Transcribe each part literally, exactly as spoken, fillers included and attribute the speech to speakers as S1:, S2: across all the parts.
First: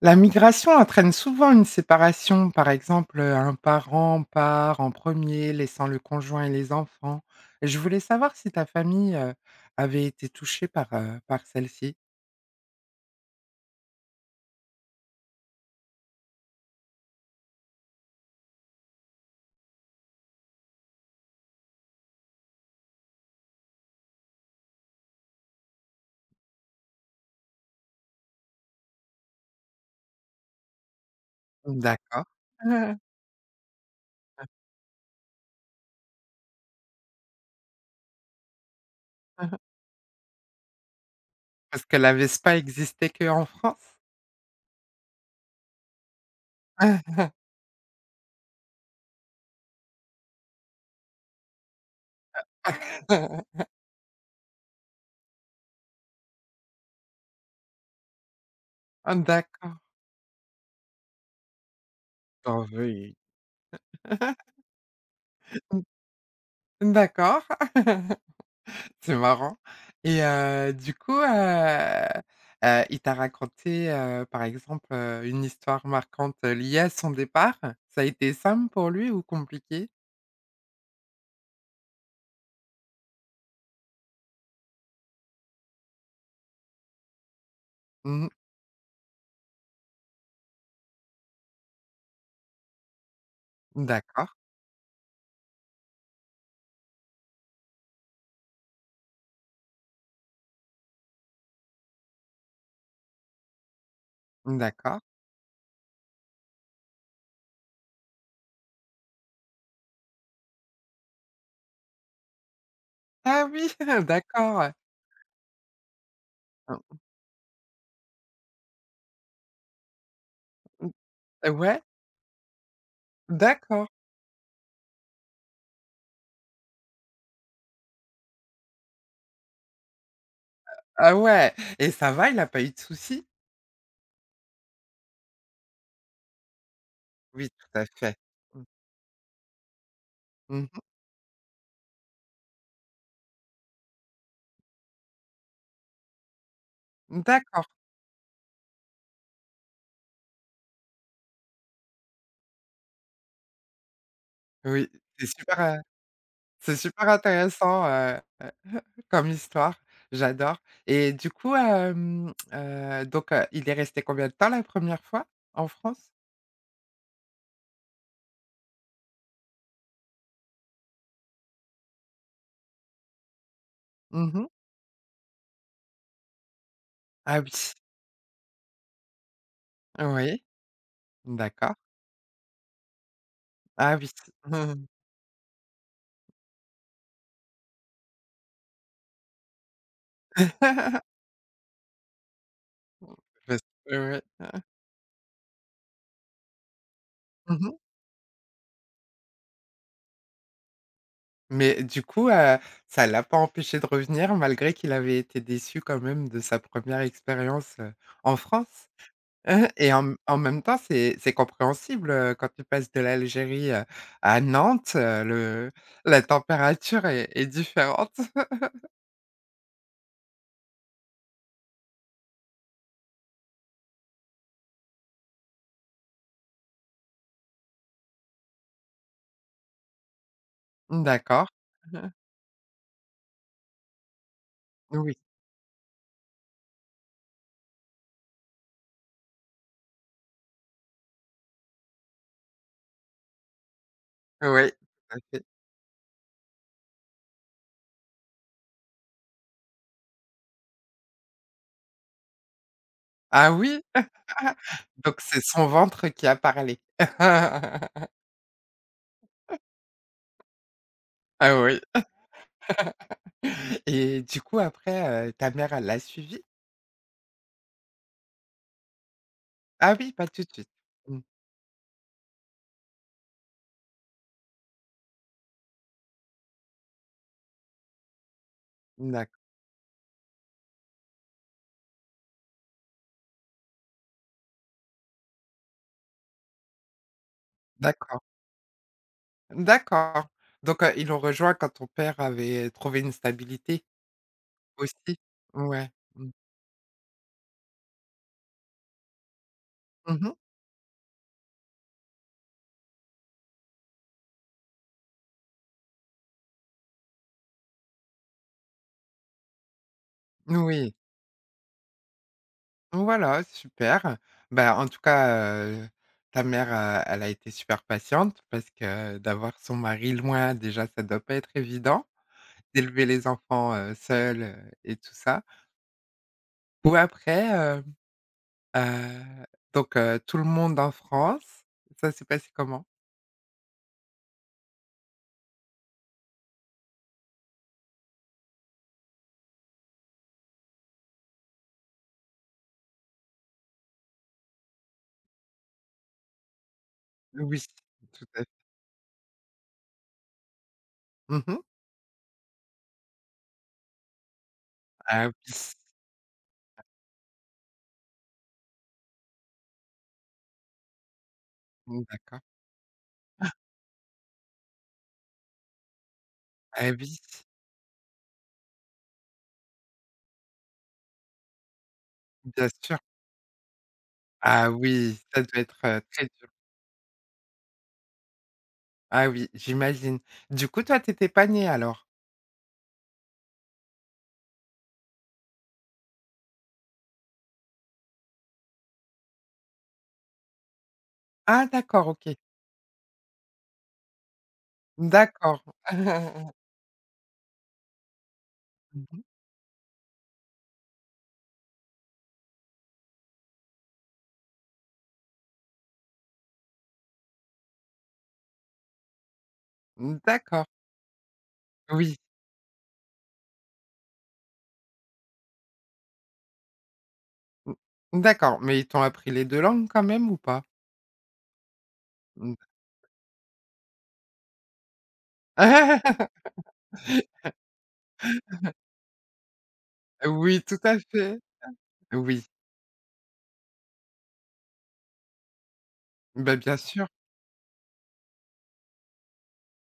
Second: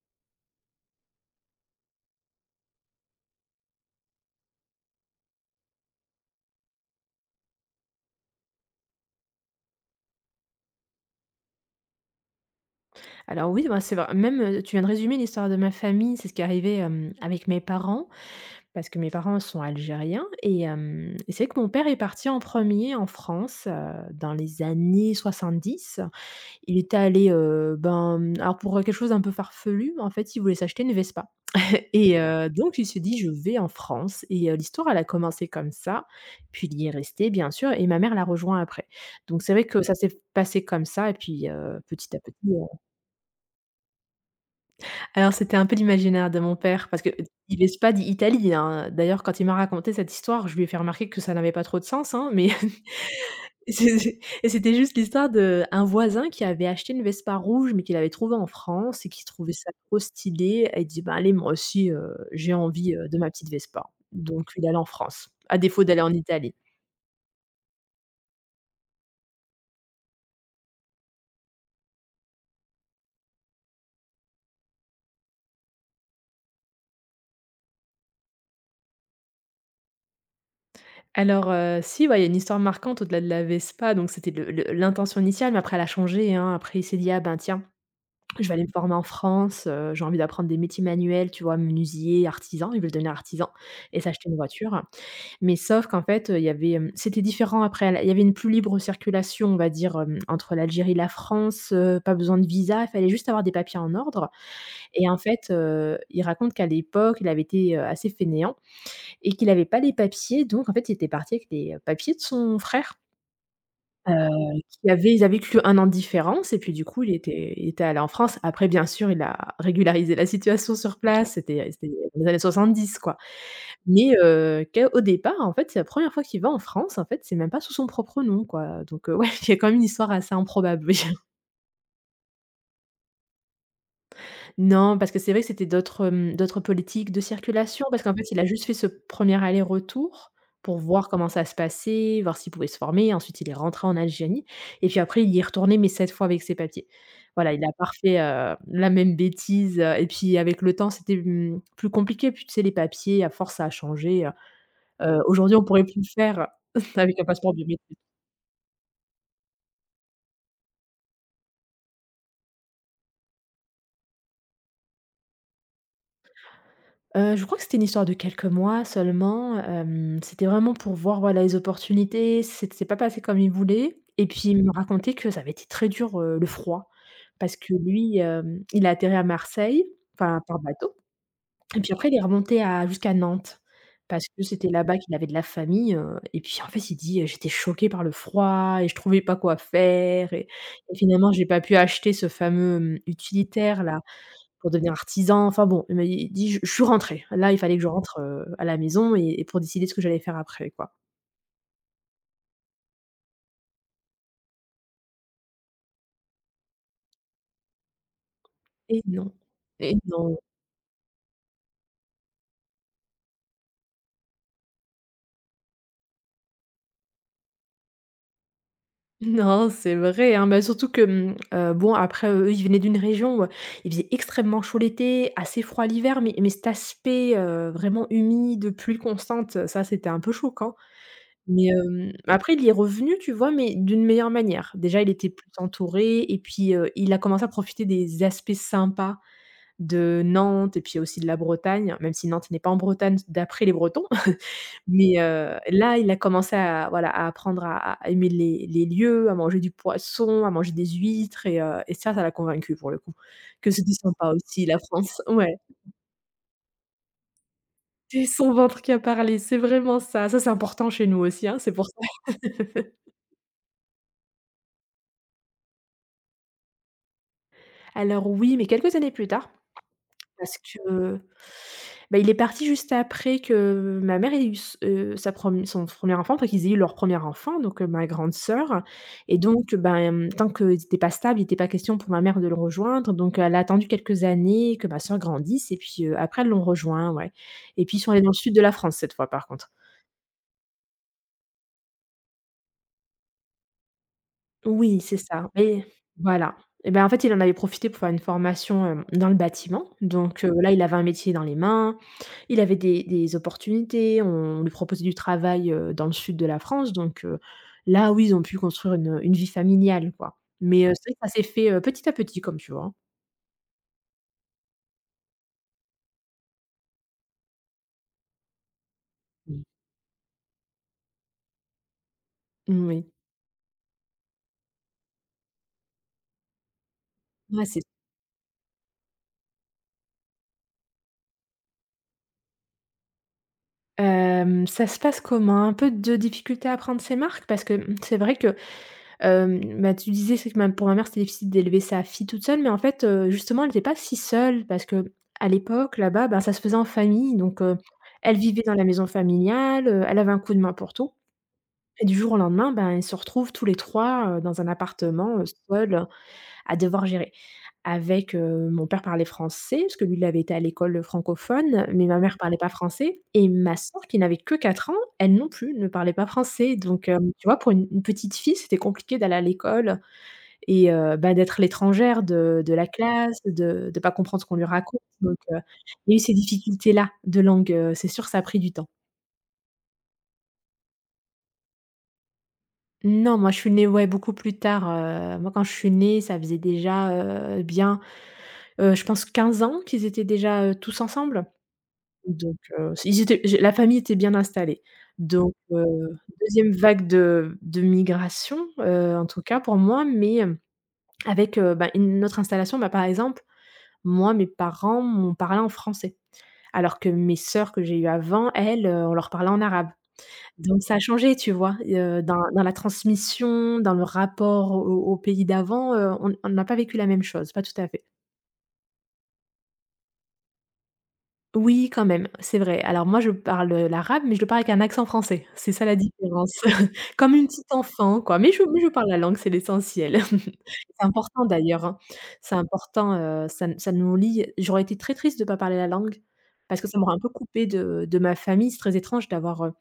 S1: La migration entraîne souvent une séparation. Par exemple, euh, un parent part en premier, laissant le conjoint et les enfants. Je voulais savoir si ta famille, heu, avait été touchée par, heu, par celle-ci?
S2: Alors oui, ben, c'est vrai. Même, heu, tu viens de résumer l'histoire de ma famille, c'est ce qui est arrivé, hem, avec mes parents, parce que mes parents sont algériens et hem et c'est vrai que mon père est parti en premier en France, heu, dans les années soixante-dix. Il était allé, heu, ben, alors pour, quelque chose d'un peu farfelu, en fait, il voulait s'acheter une Vespa et
S1: D'accord.
S2: heu, donc il se dit: «Je vais en France» et heu, l'histoire, elle a commencé comme ça, puis il y est resté, bien sûr et ma mère l'a rejoint après. Donc c'est vrai que ça s'est passé comme ça et puis, heu,
S1: Parce qu'elle
S2: petit à
S1: n'avait
S2: petit.
S1: pas existé qu'en France?
S2: Alors, c'était un peu l'imaginaire de mon père parce qu'il laisse pas dit Italie, hein. D'ailleurs, quand il m'a raconté cette histoire, je lui ai fait remarquer que ça n'avait pas trop de sens, hein, mais c'est et c'était juste l'histoire d'un voisin qui avait acheté une Vespa rouge, mais qu'il avait trouvée en France et qui trouvait ça
S1: D'accord.
S2: trop stylé et il dit: «Bah, allez, moi aussi, heu, j'ai
S1: Ah
S2: envie, heu,
S1: oui.
S2: de ma petite Vespa». Donc il allait en France, à défaut d'aller en Italie.
S1: D'accord. C'est marrant et heu, du coup, heu heu, il t'a raconté, heu, par exemple, heu, une histoire marquante, liée à son départ? Ça a été simple pour lui ou compliqué?
S2: Alors, heu, si, ouais, il y a une histoire marquante au-delà de la Vespa, donc c'était le le l'intention initiale, mais après elle a changé, hein. Après, il s'est dit: «Ah ben, tiens,
S1: Mmh.
S2: je vais aller me former en France, heu, j'ai envie d'apprendre des métiers manuels, tu vois? Menuisier, artisan, ils veulent devenir artisan et
S1: D'accord,
S2: s'acheter une voiture. Mais sauf qu'en fait, heu, il y avait, hem, c'était différent après la il y avait une plus libre circulation, on va dire, hem, entre l'Algérie et la France, heu, pas besoin de visa, il fallait juste avoir des papiers en ordre
S1: d'accord.
S2: et en fait, heu, il raconte qu'à l'époque, il avait été, heu, assez fainéant et qu'il n'avait pas les papiers donc en fait, il était parti avec les, heu, papiers de son frère.
S1: Ah oui,
S2: Heu,
S1: d'accord, heu,
S2: qui avait ils avaient qu'un an de différence et puis du
S1: mmh,
S2: coup, il était il était allé en France. Après bien sûr, il a régularisé la situation sur place,
S1: mmh,
S2: c'était
S1: ouais,
S2: c'était les années soixante-dix, quoi.
S1: d'accord.
S2: Mais heu, qu'au départ, en fait, c'est la première fois qu'il va en France, en fait, c'est même pas sous son propre nom, quoi, donc heu, ouais, il y a quand même une histoire assez improbable, oui.
S1: Ah ouais et ça va, il a pas eu de soucis?
S2: Non, parce que c'est vrai que c'était d'autres, hem, d'autres politiques de
S1: Oui, tout à
S2: circulation, parce qu'en
S1: fait.
S2: fait, il a
S1: Mmh.
S2: juste fait ce premier aller-retour
S1: Mmh.
S2: pour voir comment ça se passait, voir s'il pouvait se former. Ensuite, il est rentré en Algérie et puis après, il y est retourné, mais cette fois avec ses papiers. Voilà, il
S1: D'accord.
S2: a pas refait, heu, la même bêtise, heu et puis avec le temps, c'était, mmh, plus compliqué. Puis tu sais, les papiers, à force, ça a changé, heu.
S1: Oui,
S2: Heu,
S1: c'est
S2: aujourd'hui,
S1: super,
S2: on
S1: heu,
S2: pourrait plus le faire
S1: c'est super
S2: avec un passeport
S1: intéressant,
S2: biométrique.
S1: heu comme histoire, j'adore et du coup, hem, heu, donc heu, il est resté combien de temps la première fois en France?
S2: Heu, je crois que c'était une histoire de quelques mois seulement, hem, c'était vraiment pour voir, voilà, les opportunités, c'est c'est pas passé comme il voulait et puis
S1: Mmh.
S2: il me racontait que ça avait été très dur, heu, le froid,
S1: Ah oui,
S2: parce que lui, hem, il a atterri à Marseille,
S1: oui,
S2: enfin, par bateau
S1: d'accord.
S2: et puis après il est remonté à jusqu'à Nantes
S1: Ah oui.
S2: parce que c'était là-bas qu'il avait de la famille, heu et puis, en fait, il dit, heu: «J'étais choqué par le froid et je trouvais pas quoi faire et et finalement j'ai pas pu acheter ce fameux, hem,
S1: Parce
S2: utilitaire-là».
S1: ouais,
S2: Pour devenir artisan, enfin bon, il il dit: «Je je suis rentré. Là, il
S1: mmh.
S2: fallait que je rentre, heu, à la maison et et pour décider de ce que j'allais faire après», quoi.
S1: Mais du coup, heu, ça l'a pas empêché de revenir malgré qu'il avait été déçu quand même de sa première expérience, heu, en France?
S2: Et non,
S1: Heu et
S2: et
S1: en en
S2: non,
S1: même temps, c'est c'est compréhensible, heu, quand tu passes de l'Algérie, heu, à Nantes, heu, le la température est est différente.
S2: non, c'est vrai, hein, bah, surtout que, mmh, heu, bon après, eux, ils venaient d'une région où il faisait extrêmement chaud l'été, assez froid l'hiver, mais mais cet aspect, heu, vraiment humide, pluie constante, ça, c'était un peu choquant.
S1: D'accord.
S2: Mais,
S1: Mhm.
S2: hem, après il y est revenu, tu vois, mais d'une meilleure manière. Déjà, il
S1: Oui,
S2: était plus entouré et puis, heu, il a commencé à profiter des aspects sympas de Nantes et puis aussi de la Bretagne, même si Nantes n'est pas en Bretagne d'après les Bretons.
S1: oui, tout à
S2: Mais,
S1: fait.
S2: heu, là, il a commencé à voilà, à apprendre à à aimer les les lieux, à manger du poisson, à manger des huîtres et heu et ça, ça l'a convaincu pour le coup,
S1: Ah
S2: que
S1: oui?
S2: c'était sympa aussi la
S1: Donc
S2: France.
S1: c'est
S2: Ouais,
S1: son ventre qui a parlé.
S2: c'est son ventre qui a parlé, c'est vraiment ça. Ça, c'est important chez nous aussi,
S1: Ah
S2: hein, c'est
S1: oui
S2: pour ça.
S1: et du coup après, heu, ta mère elle l'a suivi?
S2: Alors oui, mais quelques années plus tard.
S1: Ah oui, pas tout de
S2: Parce
S1: suite. Mmh,
S2: que, bah, il est parti juste après que ma mère ait eu s heu, sa prem son premier enfant, après qu'ils aient eu leur premier enfant, donc heu, ma grande sœur
S1: d'acc
S2: et donc ben, tant qu'ils étaient pas stables, il était pas question pour ma mère de le rejoindre, donc elle a attendu quelques années que ma sœur grandisse et puis, heu, après elles l'ont rejoint, ouais, et puis ils sont
S1: d'accord,
S2: allés dans le sud de la France cette fois, par contre.
S1: d'accord. Donc, heu, ils l'ont rejoint quand ton père avait trouvé une stabilité
S2: Oui, c'est
S1: aussi?
S2: ça et
S1: Ouais. Mmh.
S2: voilà, et ben, en fait, il en avait profité pour faire une formation, hem, dans le bâtiment,
S1: Mmh.
S2: donc heu, là, il avait un métier dans les mains, il avait des des opportunités, on lui proposait du travail, heu, dans le sud de la France, donc heu, là, oui, ils ont pu construire une, une vie familiale, quoi, mais
S1: Oui,
S2: heu, c'est vrai que ça s'est fait, heu, petit à petit, comme tu vois?
S1: voilà, super. Bah, en tout cas, heu, ta mère, heu, elle a été super patiente parce que d'avoir
S2: Mmh.
S1: son mari loin, déjà, ça doit pas être évident.
S2: Moui.
S1: D'élever les enfants, heu, seule, heu et tout ça. Ou après,
S2: Ouais, c'est
S1: hem, heu, donc heu, tout le monde en France, ça s'est passé comment?
S2: hem, ça se passe comment? Un peu de difficulté à prendre ses marques parce que, mmh, c'est vrai que. Hem, bah, tu disais c'est que ma pour ma mère, c'était difficile d'élever sa fille toute seule, mais en fait, heu, justement, elle était pas si seule parce qu'à l'époque, là-bas, bah, ça se faisait en famille, donc
S1: Oui,
S2: heu,
S1: tout
S2: elle
S1: à fait.
S2: vivait dans la maison familiale, heu, elle avait un coup de main pour tout
S1: Mmh.
S2: et du jour au lendemain, ben, ils se retrouvent tous les trois, heu, dans un
S1: Ah oui,
S2: appartement, heu, seuls, à devoir gérer. Avec, heu, mon père parlait français parce que lui, il avait été à l'école, heu, francophone,
S1: mmh,
S2: mais ma mère
S1: d'accord.
S2: parlait pas français et ma sœur qui n'avait que quatre ans, elle non plus ne parlait pas français,
S1: Ah
S2: donc
S1: oui,
S2: hem, tu vois, pour une une petite fille, c'était compliqué d'aller à l'école. Et heu, bah, d'être l'étrangère de
S1: bien
S2: de la
S1: sûr.
S2: classe, de ne pas comprendre ce qu'on lui
S1: Ah
S2: raconte,
S1: oui,
S2: donc
S1: ça
S2: heu,
S1: doit être, heu,
S2: il y a eu
S1: très
S2: ces
S1: dur.
S2: difficultés-là de langue, heu, c'est sûr, ça a pris du temps.
S1: Ah oui, j'imagine. Du coup, toi, t'étais étais pas née alors?
S2: Non, moi, je suis née, ouais, beaucoup plus tard, heu, moi, quand je suis née, ça faisait déjà, heu, bien, heu, je pense quinze ans qu'ils étaient déjà, heu, tous ensemble,
S1: Ah d'accord, OK.
S2: donc heu, ils étaient j'ai la famille était bien installée, donc
S1: D'accord.
S2: heu, deuxième vague de de migration, heu, en tout cas pour moi, mais hem, avec, heu, bah, une autre installation, bah, par exemple. Moi, mes parents m'ont parlé en français, alors que mes sœurs que j'ai eues avant, elles, heu, on leur parlait en arabe.
S1: D'accord,
S2: Donc ça a changé, tu vois?
S1: oui.
S2: Heu, dans dans la transmission, dans le rapport au au pays d'avant, heu, on on n'a pas vécu la même chose, pas
S1: Mmh.
S2: tout à fait.
S1: D'accord, mais ils t'ont appris les deux langues quand même ou pas?
S2: Oui, quand même,
S1: Mmh.
S2: c'est vrai. Alors moi, je parle, heu, l'arabe, mais je le parle avec un accent français. C'est ça la différence. Comme une petite enfant, quoi. Mais je mais je parle la langue, c'est l'essentiel.
S1: Oui, tout à
S2: C'est
S1: fait.
S2: important d'ailleurs, hein.
S1: Oui,
S2: C'est important, heu, ça n ça nous lie. J'aurais été très triste de ne pas parler la langue,
S1: bah, bien
S2: parce que ça
S1: sûr,
S2: m'aurait un peu coupé de de ma famille. C'est très étrange d'avoir, heu,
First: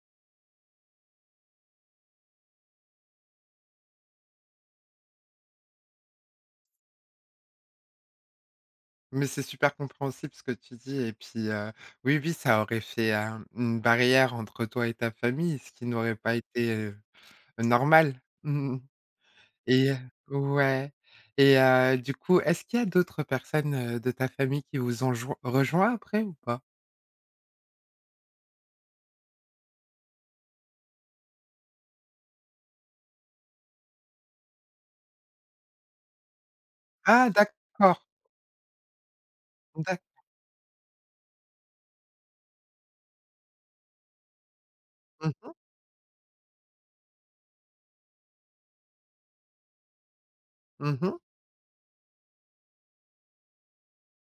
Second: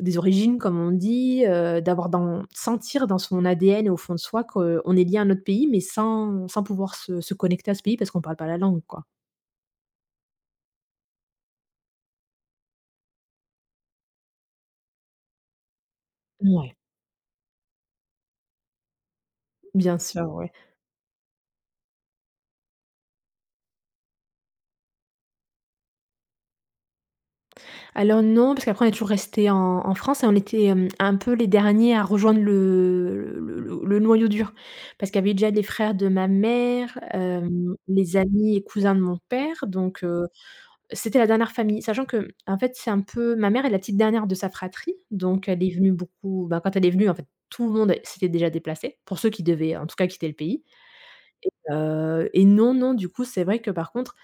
S2: des origines, comme on dit, heu, d'avoir dans sentir dans son A D N et au fond de soi qu'on est lié à un autre pays, mais sans sans pouvoir se se connecter à ce pays parce qu'on ne parle pas la langue, quoi.
S1: mais c'est super compréhensible ce que tu dis et puis, heu, oui, oui, ça aurait fait, heu, une barrière entre toi et ta famille, ce qui n'aurait pas été,
S2: Ouais,
S1: heu, normal. Mmh et
S2: bien sûr,
S1: heu
S2: ouais.
S1: ouais et heu, du coup, est-ce qu'il y a d'autres personnes, heu, de ta famille qui vous ont joint rejoint après ou pas?
S2: Alors non, parce qu'après on est toujours resté en en France et on était, hem, un peu les derniers à rejoindre le le le le noyau dur. Parce qu'il y avait déjà les frères de ma mère,
S1: Ah
S2: hem,
S1: d'accord,
S2: les amis et cousins de mon père, donc
S1: d'acc
S2: heu, c'était la dernière famille. Sachant que en fait, c'est un peu ma mère est la petite dernière de sa fratrie,
S1: mmh.
S2: donc
S1: Mh.
S2: elle est venue beaucoup bah, quand elle est venue, en fait, tout le monde s'était déjà déplacé, pour ceux qui devaient, en tout cas, quitter le pays.
S1: Mmh mh.
S2: Heu et non, non, du coup, c'est vrai que par contre,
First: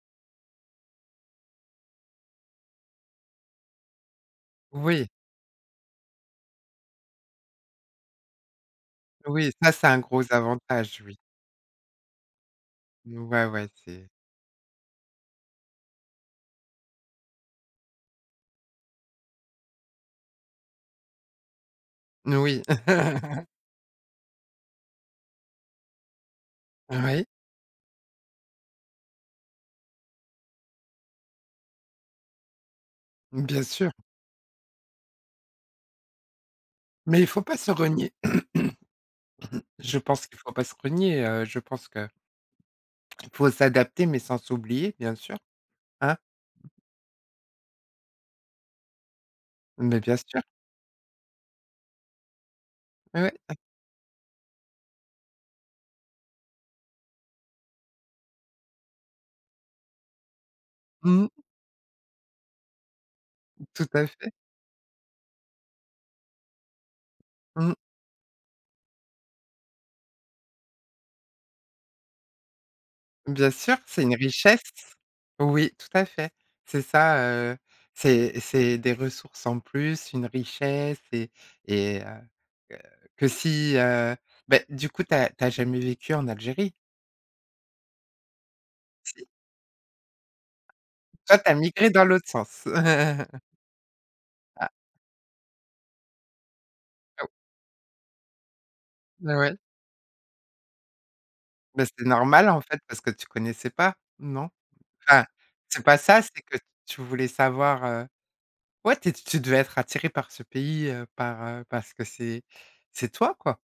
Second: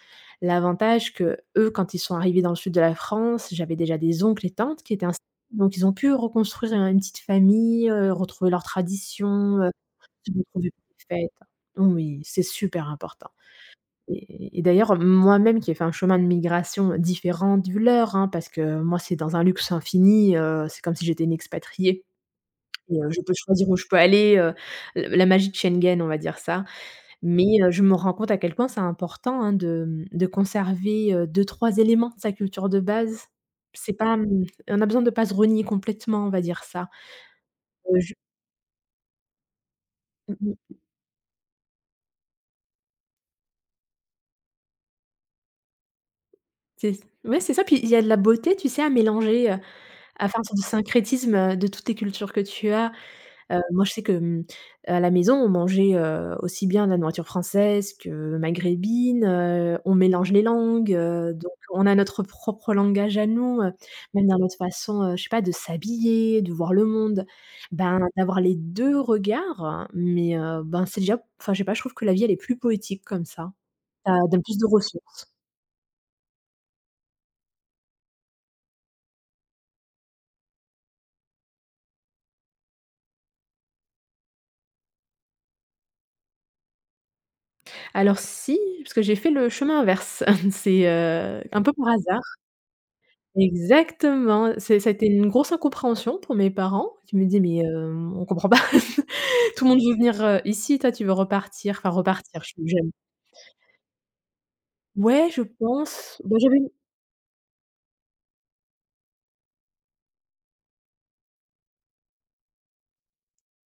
S2: l'avantage que eux, quand ils sont arrivés dans le sud de la France, j'avais déjà des oncles et tantes qui étaient
S1: Oui,
S2: installés, donc ils ont pu reconstruire un une petite famille, heu, retrouver leurs
S1: oui,
S2: traditions, heu,
S1: ça c'est un gros
S2: se retrouver pour
S1: avantage, oui.
S2: les fêtes. Oui, c'est super important
S1: Ouais, ouais, c'est
S2: et et d'ailleurs, moi-même qui ai fait un chemin de migration différent du leur, hein, parce que moi, c'est dans un luxe infini, heu, c'est comme si j'étais une expatriée
S1: oui.
S2: et heu, je peux choisir où je peux aller, heu, la la magie de Schengen, on va dire ça
S1: Oui,
S2: mais heu, je me rends compte à quel point c'est important, hein, de, mmh, de conserver, heu, deux trois éléments de sa culture de base.
S1: bien sûr,
S2: C'est pas, mmh, on a besoin de pas se renier complètement, on va dire ça.
S1: mais il faut pas se
S2: Heu,
S1: renier.
S2: je
S1: Je pense
S2: mmh
S1: qu'il faut
S2: mmh,
S1: pas se renier, heu, je pense qu'il faut s'adapter mais sans s'oublier, bien sûr, hein?
S2: c'est Ouais, c'est ça, puis il y a de la beauté, tu sais, à mélanger, heu,
S1: Mais bien
S2: à
S1: sûr,
S2: faire un du syncrétisme, heu, de toutes les cultures que tu as.
S1: oui. Oui,
S2: Heu, moi, je sais que, mmh, à la maison, on mangeait, heu, aussi bien la nourriture française que maghrébine, heu, on mélange les langues,
S1: mmh,
S2: heu, donc on a notre propre langage à nous, heu,
S1: tout à
S2: même
S1: fait.
S2: dans notre façon, heu, je sais pas, de s'habiller, de voir le monde.
S1: Mmh.
S2: Ben, d'avoir les deux regards, hein, mais heu, ben, c'est déjà enfin, je sais pas, je trouve que la vie, elle est plus poétique comme
S1: Bien
S2: ça.
S1: sûr, c'est
S2: Ça
S1: une
S2: donne plus
S1: richesse.
S2: de ressources.
S1: Oui, tout à fait. C'est ça, heu, c'est c'est des ressources en plus, une richesse et et heu, que que si, heu, beh, du coup, t'as t'as jamais vécu en Algérie?
S2: Alors si, parce que j'ai
S1: Si.
S2: fait le chemin inverse. C'est,
S1: Toi,
S2: heu,
S1: t'as
S2: un peu par
S1: migré dans
S2: hasard.
S1: l'autre sens.
S2: Exactement,
S1: Ah,
S2: c'est ça a été une grosse incompréhension pour mes parents qui me
S1: oh,
S2: disaient: «Mais, heu, on comprend pas,
S1: ouais. Ouais.
S2: tout le monde veut venir, heu, ici, toi tu veux repartir»
S1: Ben
S2: enfin
S1: c'est
S2: repartir,
S1: normal,
S2: je
S1: en
S2: suis
S1: fait,
S2: jeune.
S1: parce que tu connaissais pas, non? Enfin,
S2: Ouais, je
S1: c'est pas
S2: pense,
S1: ça,
S2: bah,
S1: c'est que
S2: j'avais une
S1: tu voulais savoir, heu, ouais, tu tu devais être attiré par ce pays, heu, par, heu, parce que c'est c'est toi, quoi.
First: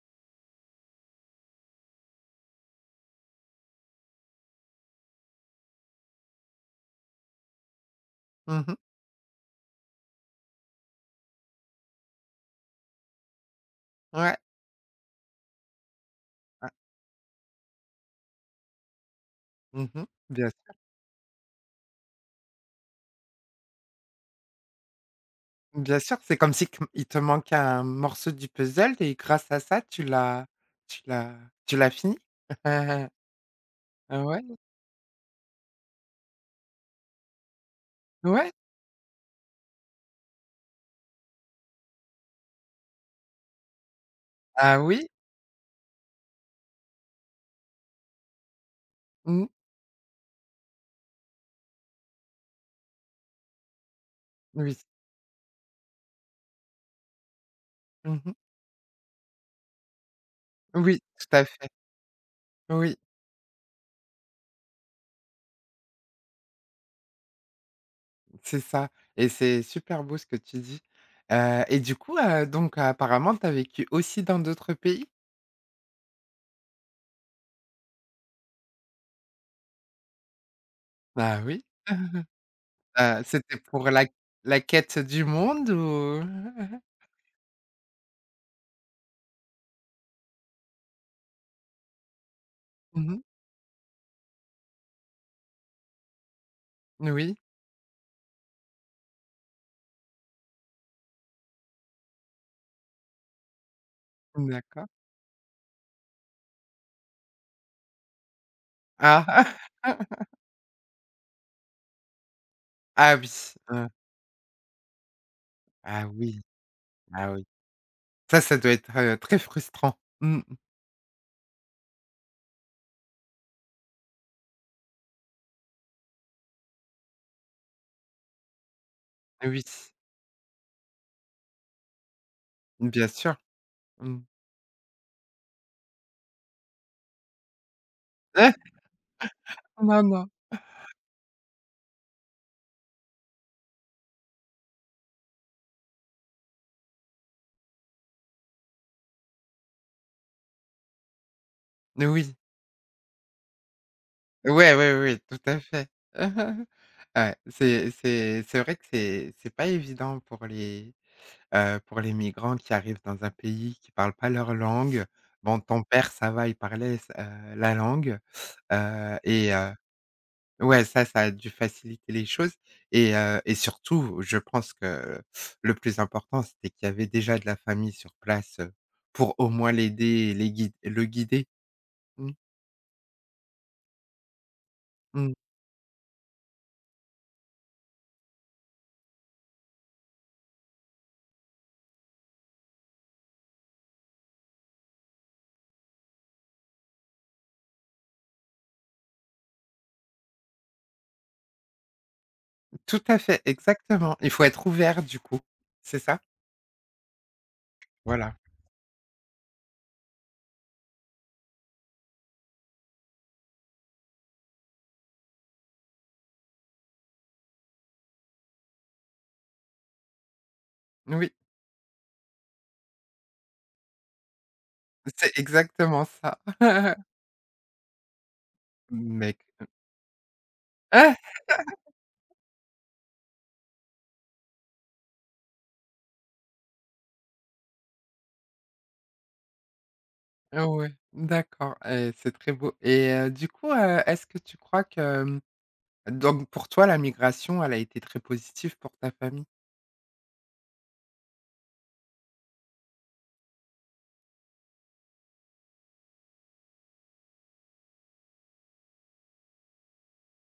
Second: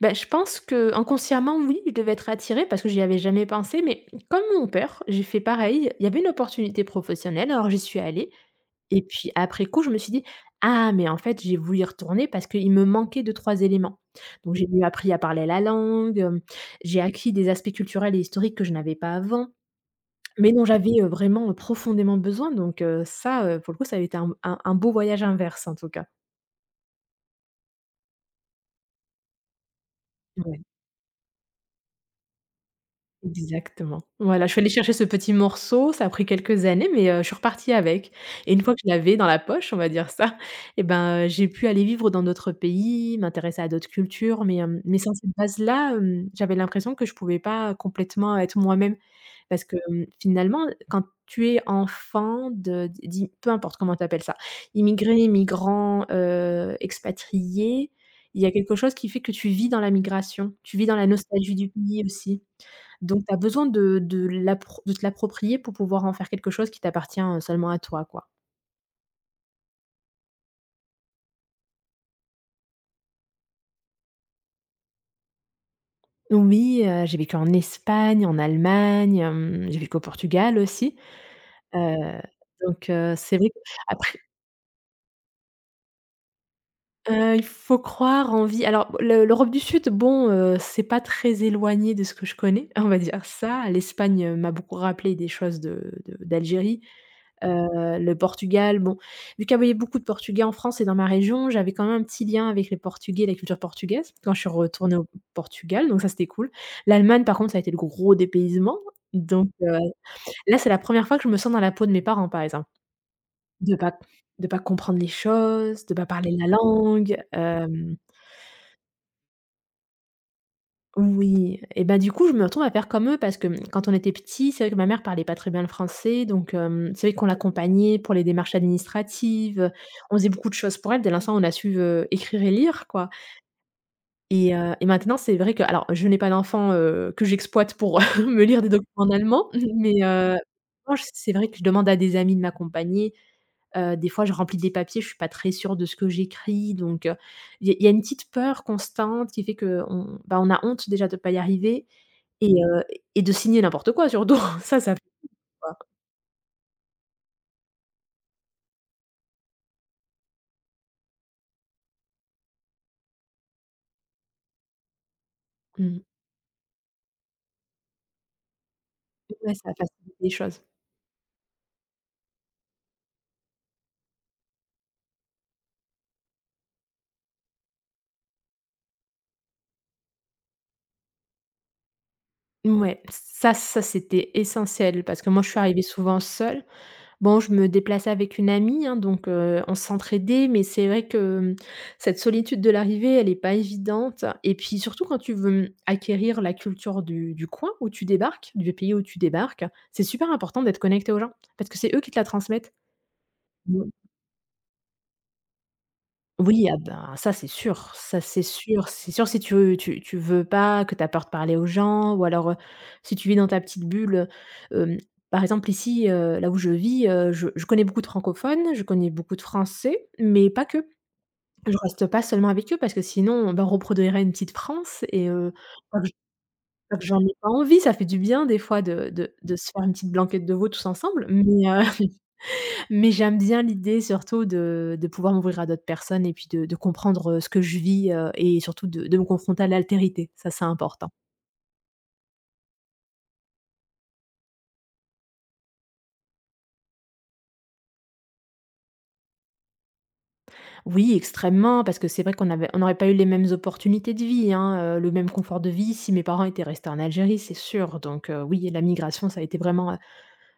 S2: bah, je pense qu'inconsciemment, oui, je devais être attirée parce que j'y avais jamais pensé, mais comme mon père, j'ai fait pareil. Il y avait une opportunité professionnelle, alors j'y suis allée.
S1: Mmh.
S2: Et puis après coup, je me suis dit: «Ah mais en fait, j'ai voulu y retourner parce qu'il me manquait deux trois éléments».
S1: Ouais.
S2: Donc j'ai mieux appris à parler la langue, hem,
S1: Ah,
S2: j'ai acquis des aspects culturels et historiques que je n'avais pas avant,
S1: mmh. Bien
S2: mais dont
S1: sûr,
S2: j'avais, heu, vraiment euh, profondément besoin donc heu, ça, heu, pour le coup, ça avait été un un un beau voyage inverse en tout
S1: bien
S2: cas.
S1: sûr, c'est comme si comme il te manquait un morceau du puzzle et grâce à ça, tu l'as tu l'as tu l'as fini?
S2: Exactement.
S1: Ah, ouais,
S2: Voilà, je suis allée chercher ce petit morceau, ça a pris quelques années, mais heu, je suis repartie avec.
S1: ouais.
S2: Et une fois que je l'avais dans la poche, on va dire ça, et ben, heu, j'ai pu aller vivre dans d'autres pays, m'intéresser à d'autres cultures, mais
S1: Ah
S2: hem, mais
S1: oui,
S2: sans cette base-là, hem, j'avais l'impression que je pouvais pas complètement être moi-même
S1: mmh,
S2: parce que, hem, finalement, quand tu es enfant de d'i peu importe comment tu appelles ça,
S1: oui.
S2: immigré, migrant, heu, expatrié,
S1: Mmh.
S2: il y a quelque chose qui fait que tu vis dans la migration, tu vis dans
S1: Oui,
S2: la
S1: tout à
S2: nostalgie du
S1: fait.
S2: pays aussi.
S1: Oui,
S2: Donc tu as besoin de de l'appro de te l'approprier pour pouvoir en faire quelque chose qui t'appartient, heu, seulement à toi, quoi.
S1: c'est ça et c'est super beau ce que tu dis, heu et du coup, heu, donc apparemment, tu as vécu aussi dans d'autres pays?
S2: Oui, heu, j'ai vécu en Espagne, en Allemagne, hem, j'ai vécu au Portugal aussi,
S1: Ah oui.
S2: heu, donc heu,
S1: Heu,
S2: c'est vrai
S1: c'était pour la
S2: qu'après.
S1: la quête du monde ou?
S2: Heu, il faut croire en vie alors le l'Europe du Sud, bon, heu, c'est pas très éloigné de ce que je connais, on va
S1: Mmh.
S2: dire ça. L'Espagne, heu, m'a beaucoup rappelé des choses de de d'Algérie.
S1: Oui,
S2: Heu, le Portugal, bon, vu qu'il y avait beaucoup de Portugais en France et dans ma région, j'avais quand même un petit lien avec les Portugais, la culture portugaise, quand je suis
S1: d'accord.
S2: retournée au Portugal, donc ça, c'était cool. L'Allemagne, par contre, ça a été le gros dépaysement, donc
S1: Ah!
S2: heu, là, c'est la première fois que je me sens dans la peau de mes parents, par exemple.
S1: Ah oui,
S2: De
S1: heu,
S2: pas de pas comprendre les choses, de
S1: ah
S2: pas parler
S1: oui,
S2: la langue,
S1: ah oui.
S2: hem.
S1: Ça, ça doit être, heu, très frustrant. Mmh,
S2: Oui et bah, du coup, je me retrouve à faire comme eux parce que, mmh, quand on était petit, c'est vrai que ma mère parlait pas très bien le français donc hem, c'est vrai qu'on l'accompagnait pour les démarches
S1: oui,
S2: administratives, on faisait beaucoup de choses pour elle dès l'instant où on a su, heu, écrire et lire,
S1: bien
S2: quoi.
S1: sûr. Mmh.
S2: Et heu et maintenant, c'est vrai que alors je n'ai pas d'enfant, heu, que j'exploite pour me lire des documents en allemand mais
S1: Non, non.
S2: heu, en revanche, c'est vrai que je demande à des amis de m'accompagner. Heu, des fois, je remplis des papiers, je suis pas très sûre de ce que j'écris, donc heu, il y a il y a une petite peur constante qui fait qu'on bah, on a honte déjà de pas y arriver
S1: Oui.
S2: et heu et de signer n'importe quoi surtout.
S1: Ouais, ouais,
S2: Ça, ça fait
S1: ouais, tout à
S2: peur.
S1: fait. Ouais, c'est c'est c'est vrai que c'est c'est pas évident pour les, heu, pour les migrants qui arrivent dans un pays qui parle pas leur langue. Bon, ton
S2: Mmh.
S1: père, ça va, il parlait s heu, la langue, heu et
S2: Ouais,
S1: heu
S2: ça facilite les choses.
S1: ouais, ça, ça a dû faciliter les choses et heu et surtout, je pense que le plus important, c'était qu'il y avait déjà de la famille sur place, heu, pour au moins l'aider et les guid le guider. Mmh,
S2: Ouais, ça ça, c'était essentiel parce que
S1: mmh.
S2: moi, je suis arrivée souvent seule. Bon, je me déplaçais avec une amie, hein, donc heu, on s'entraidait, mais c'est vrai que, mmh, cette solitude de l'arrivée, elle est pas évidente et puis surtout quand tu veux, mmh, acquérir la culture du du coin où tu débarques, du pays où tu débarques, c'est super important d'être connecté aux gens parce que c'est eux qui te la transmettent.
S1: Tout à fait, exactement. Il faut être ouvert du coup, c'est ça?
S2: Oui, ah ben, ça c'est sûr, ça
S1: Voilà.
S2: c'est sûr. C'est sûr si tu veux tu tu veux pas, que tu as peur de parler aux gens ou alors, heu, si tu vis dans ta petite bulle, heu, par exemple ici, heu, là où je vis, heu, je je connais beaucoup de francophones, je connais beaucoup de Français, mais pas que.
S1: Oui,
S2: Je reste pas seulement avec eux parce que sinon, ben, on reproduirait une petite France et
S1: c'est
S2: heu, pas
S1: exactement
S2: que j
S1: ça.
S2: pas que j'en ai pas envie, ça fait du bien des fois de de
S1: Mec.
S2: de se faire une petite blanquette de veau tous
S1: Ah!
S2: ensemble, mais heu mais j'aime bien l'idée surtout de de pouvoir m'ouvrir à d'autres personnes et puis de de comprendre, heu, ce que je vis, heu et surtout de de me confronter à l'altérité, ça, c'est
S1: Ouais,
S2: important.
S1: d'accord et c'est très beau et heu, du coup, heu, est-ce que tu crois que, mmh, donc pour toi, la migration, elle a été très positive pour ta famille?
S2: Oui, extrêmement, parce que c'est vrai qu'on avait on n'aurait pas eu les mêmes opportunités de vie, hein, heu, le même confort de vie si mes parents étaient restés en Algérie, c'est sûr. Donc heu, oui, la migration, ça a été vraiment, heu,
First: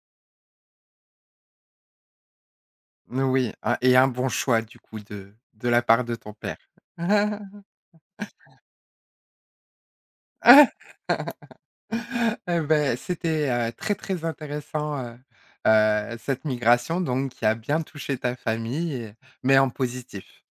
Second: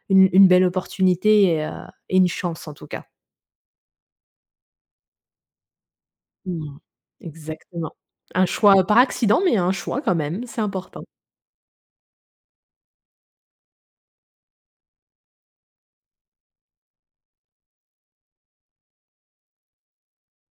S2: une une belle opportunité et heu et une chance, en tout cas.
S1: Oui, un et un bon choix du coup de de la part de ton père.
S2: Mmh. Exactement. Un choix par accident, mais un choix quand même, c'est important.
S1: Eh beh, c'était, heu, très, très intéressant, heu heu, cette migration donc qui a bien touché ta famille et mais en positif.